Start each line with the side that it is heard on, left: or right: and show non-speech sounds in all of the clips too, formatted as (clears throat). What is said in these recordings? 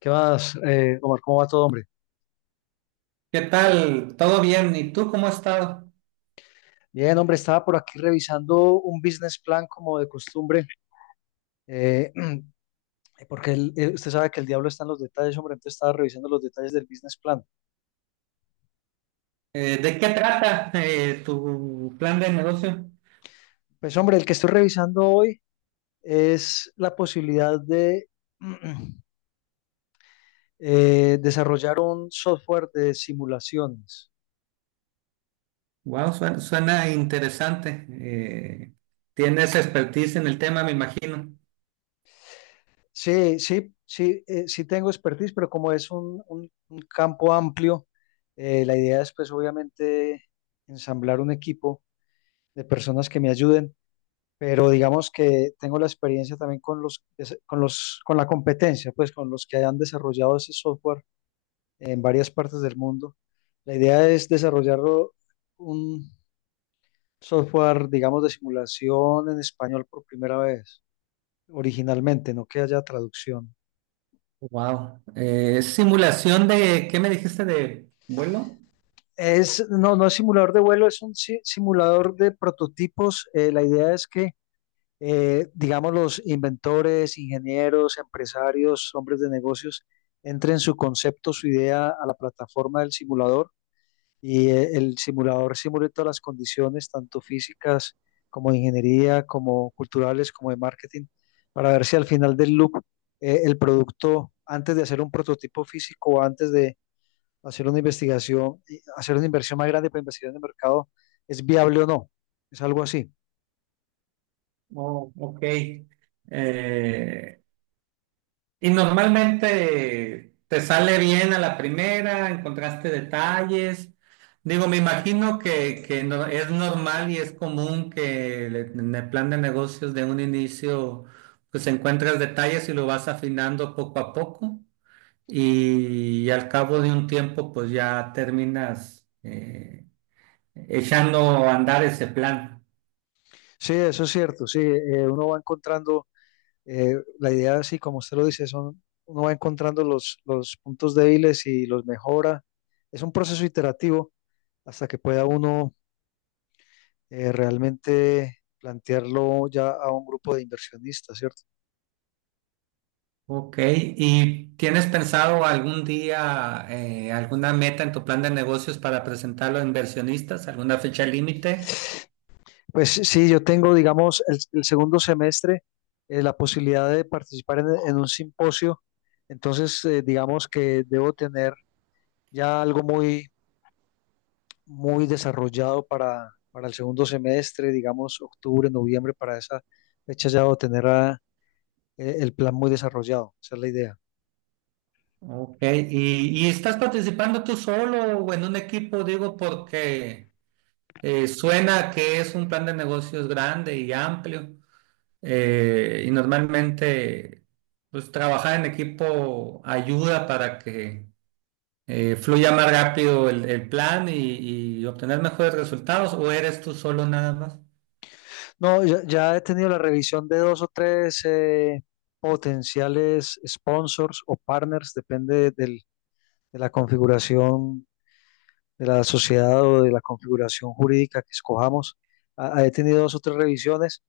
left: ¿Qué más, Omar? ¿Cómo va todo, hombre?
right: ¿Qué tal? ¿Todo bien? ¿Y tú cómo has estado?
left: Bien, hombre, estaba por aquí revisando un business plan como de costumbre, eh, (clears throat) porque usted sabe que el diablo está en los detalles, hombre, entonces estaba revisando los detalles del business plan.
right: ¿De qué trata tu plan de negocio?
left: Pues, hombre, el que estoy revisando hoy es la posibilidad de (clears throat) desarrollar un software de simulaciones.
right: Wow, suena, suena interesante. Tienes expertise en el tema, me imagino.
left: Sí, sí, sí, sí tengo expertise, pero como es un campo amplio, la idea es, pues, obviamente, ensamblar un equipo de personas que me ayuden, pero digamos que tengo la experiencia también con la competencia, pues con los que hayan desarrollado ese software en varias partes del mundo. La idea es desarrollar un software, digamos, de simulación en español por primera vez, originalmente, no que haya traducción.
right: Wow. ¿Simulación de qué me dijiste, de vuelo?
left: Es, no, no es simulador de vuelo, es un simulador de prototipos. La idea es que digamos, los inventores, ingenieros, empresarios, hombres de negocios, entren su concepto, su idea a la plataforma del simulador y el simulador simule todas las condiciones, tanto físicas como de ingeniería, como culturales, como de marketing, para ver si al final del loop el producto, antes de hacer un prototipo físico o antes de hacer una investigación, y hacer una inversión más grande para investigar en el mercado, es viable o no. Es algo así.
right: Oh, ok. Eh, y normalmente te sale bien a la primera, ¿encontraste detalles? Digo, me imagino que, es normal y es común que en el plan de negocios de un inicio pues encuentras detalles y lo vas afinando poco a poco y, al cabo de un tiempo, pues ya terminas echando a andar ese plan.
left: Sí, eso es cierto, sí, uno va encontrando, la idea, sí, como usted lo dice, son, uno va encontrando los puntos débiles y los mejora. Es un proceso iterativo hasta que pueda uno realmente plantearlo ya a un grupo de inversionistas, ¿cierto?
right: Ok, ¿y tienes pensado algún día alguna meta en tu plan de negocios para presentarlo a inversionistas? ¿Alguna fecha límite?
left: Pues sí, yo tengo, digamos, el segundo semestre la posibilidad de participar en un simposio, entonces digamos que debo tener ya algo muy desarrollado para el segundo semestre, digamos octubre, noviembre, para esa fecha ya debo tener el plan muy desarrollado, esa es la idea.
right: Ok, y estás participando tú solo o en un equipo? Digo, porque suena que es un plan de negocios grande y amplio, y normalmente pues trabajar en equipo ayuda para que fluya más rápido el plan y obtener mejores resultados, ¿o eres tú solo nada más?
left: No, ya, ya he tenido la revisión de dos o tres potenciales sponsors o partners, depende de la configuración de la sociedad o de la configuración jurídica que escojamos. Ah, he tenido dos o tres revisiones,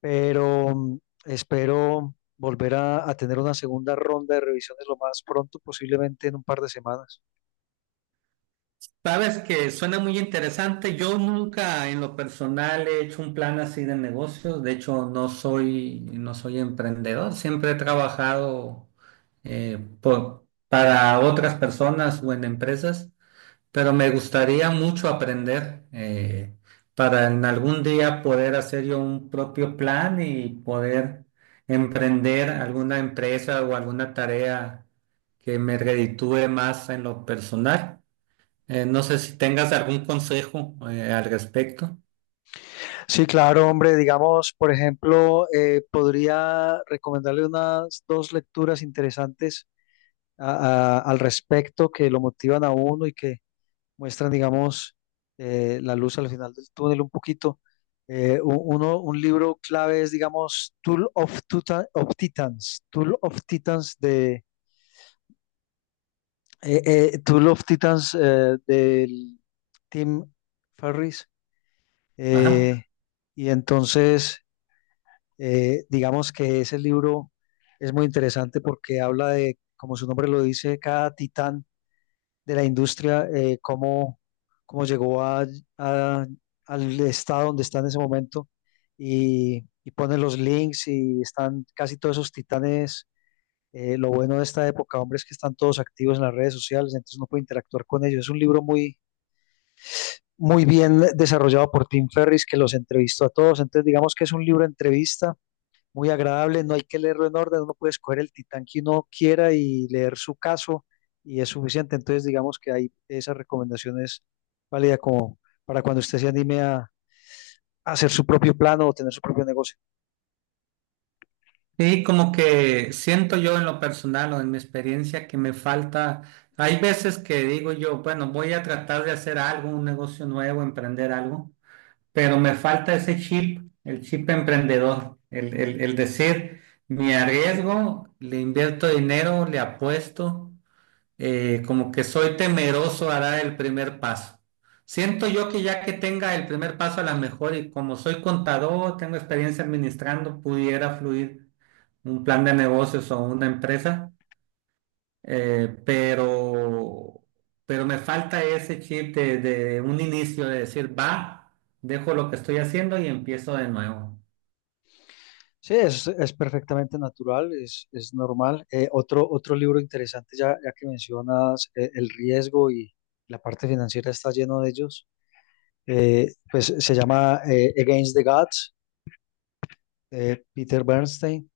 left: pero espero volver a tener una segunda ronda de revisiones lo más pronto, posiblemente en un par de semanas.
right: Sabes que suena muy interesante. Yo nunca en lo personal he hecho un plan así de negocios. De hecho, no soy emprendedor. Siempre he trabajado, para otras personas o en empresas, pero me gustaría mucho aprender, para en algún día poder hacer yo un propio plan y poder emprender alguna empresa o alguna tarea que me reditúe más en lo personal. No sé si tengas algún consejo al respecto.
left: Sí, claro, hombre, digamos, por ejemplo, podría recomendarle unas dos lecturas interesantes al respecto que lo motivan a uno y que muestran, digamos, la luz al final del túnel un poquito. Uno, un libro clave es, digamos, Tool of Titans de Tool of Titans del Tim Ferris.
right: Ajá.
left: Eh, y entonces, digamos que ese libro es muy interesante porque habla de, como su nombre lo dice, cada titán de la industria, cómo, cómo llegó a- al estado donde está en ese momento y pone los links y están casi todos esos titanes. Lo bueno de esta época, hombre, es que están todos activos en las redes sociales, entonces uno puede interactuar con ellos. Es un libro muy, muy bien desarrollado por Tim Ferris, que los entrevistó a todos. Entonces, digamos que es un libro de entrevista muy agradable, no hay que leerlo en orden, uno puede escoger el titán que uno quiera y leer su caso y es suficiente. Entonces, digamos que hay esas recomendaciones válidas como para cuando usted se anime a hacer su propio plano o tener su propio negocio.
right: Y como que siento yo en lo personal o en mi experiencia que me falta, hay veces que digo yo, bueno, voy a tratar de hacer algo, un negocio nuevo, emprender algo, pero me falta ese chip, el chip emprendedor, el decir, me arriesgo, le invierto dinero, le apuesto. Como que soy temeroso a dar el primer paso. Siento yo que ya que tenga el primer paso, a la mejor, y como soy contador, tengo experiencia administrando, pudiera fluir un plan de negocios o una empresa. eh, pero, pero me falta ese chip de un inicio, de decir, va, dejo lo que estoy haciendo y empiezo de nuevo.
left: Sí, es perfectamente natural, es normal. Otro, otro libro interesante, ya, ya que mencionas el riesgo y la parte financiera está lleno de ellos, pues se llama Against the Gods, de Peter Bernstein.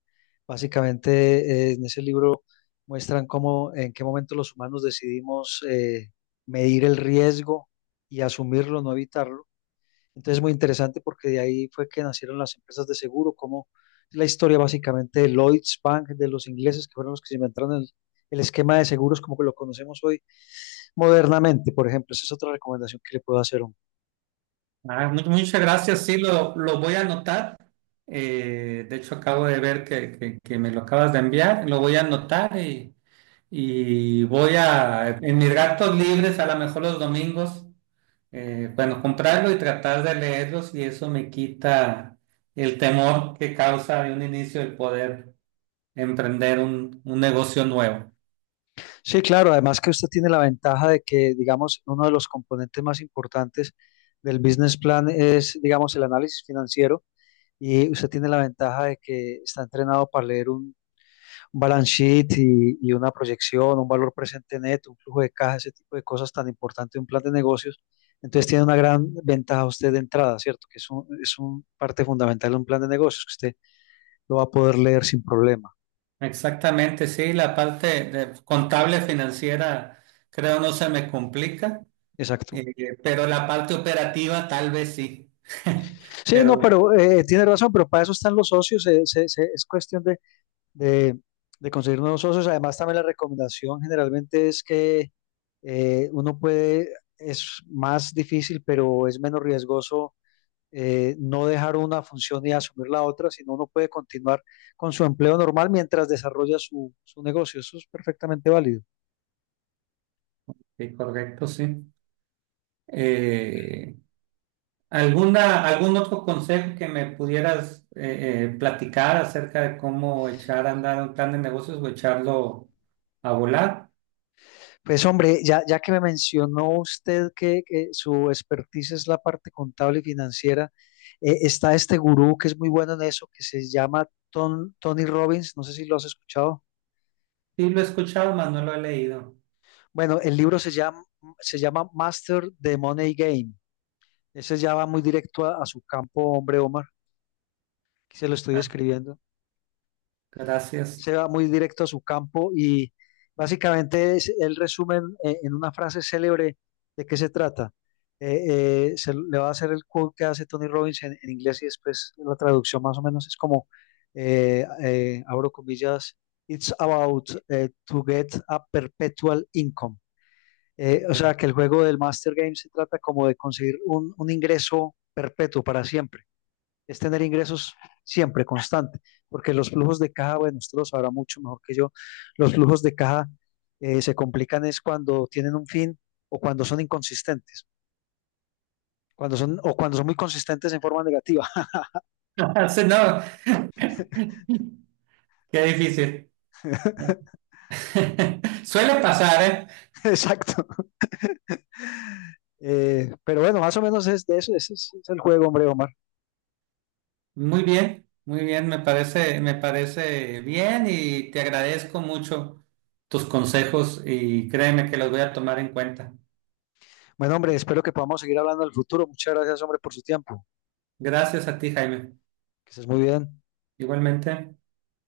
left: Básicamente, en ese libro muestran cómo, en qué momento los humanos decidimos medir el riesgo y asumirlo, no evitarlo. Entonces, es muy interesante porque de ahí fue que nacieron las empresas de seguro, como la historia básicamente de Lloyds Bank, de los ingleses, que fueron los que se inventaron el esquema de seguros como que lo conocemos hoy modernamente, por ejemplo. Esa es otra recomendación que le puedo hacer.
right: Ah, muchas gracias, sí, lo voy a anotar. De hecho, acabo de ver que, que me lo acabas de enviar, lo voy a anotar y voy a, en mis ratos libres, a lo mejor los domingos, bueno, comprarlo y tratar de leerlos, y eso me quita el temor que causa de un inicio el poder emprender un negocio nuevo.
left: Sí, claro, además que usted tiene la ventaja de que, digamos, uno de los componentes más importantes del business plan es, digamos, el análisis financiero y usted tiene la ventaja de que está entrenado para leer un balance sheet y una proyección, un valor presente neto, un flujo de caja, ese tipo de cosas tan importantes de un plan de negocios. Entonces tiene una gran ventaja usted de entrada, ¿cierto? Que es un parte fundamental de un plan de negocios que usted lo va a poder leer sin problema.
right: Exactamente, sí, la parte de contable financiera creo no se me complica.
left: Exacto.
right: Pero la parte operativa tal vez sí. (laughs)
left: Sí, no,
right: Pero
left: pero tiene razón, pero para eso están los socios, es cuestión de, de- de conseguir nuevos socios. Además, también la recomendación generalmente es que uno puede, es más difícil, pero es menos riesgoso no dejar una función y asumir la otra, sino uno puede continuar con su empleo normal mientras desarrolla su, su negocio. Eso es perfectamente válido.
right: sí, correcto, sí. Eh, ¿Alguna, algún otro consejo que me pudieras, platicar acerca de cómo echar a andar un plan de negocios o echarlo a volar?
left: Pues hombre, ya, ya que me mencionó usted que su expertise es la parte contable y financiera, está este gurú que es muy bueno en eso, que se llama Tony Robbins, no sé si lo has escuchado.
right: Sí, lo he escuchado, mas no lo he leído.
left: Bueno, el libro se llama Master the Money Game. Ese ya va muy directo a su campo, hombre, Omar, que se lo estoy
right: Ah,
left: escribiendo.
right: gracias.
left: Se
right: (laughs)
left: va muy directo a su campo y básicamente es, él resume en una frase célebre de qué se trata. Se, le va a hacer el quote que hace Tony Robbins en inglés y después la traducción más o menos es como, abro comillas, it's about to get a perpetual income. O sea, que el juego del Master Game se trata como de conseguir un ingreso perpetuo para siempre es tener ingresos siempre constante, porque los flujos de caja, bueno, usted lo sabrá mucho mejor que yo, los flujos de caja se complican es cuando tienen un fin o cuando son inconsistentes, cuando son o cuando son muy consistentes en forma negativa.
right: Sí. No. (laughs) Qué difícil. (laughs) Suele pasar, ¿eh?
left: (laughs) Exacto. Pero bueno, más o menos es de eso, ese es, el juego, hombre, Omar.
right: Muy bien, me parece bien, y te agradezco mucho tus consejos y créeme que los voy a tomar en cuenta.
left: Bueno, hombre, espero que podamos seguir hablando del futuro. Muchas gracias, hombre, por su tiempo.
right: Gracias a ti, Jaime.
left: Que estés muy bien.
right: Igualmente.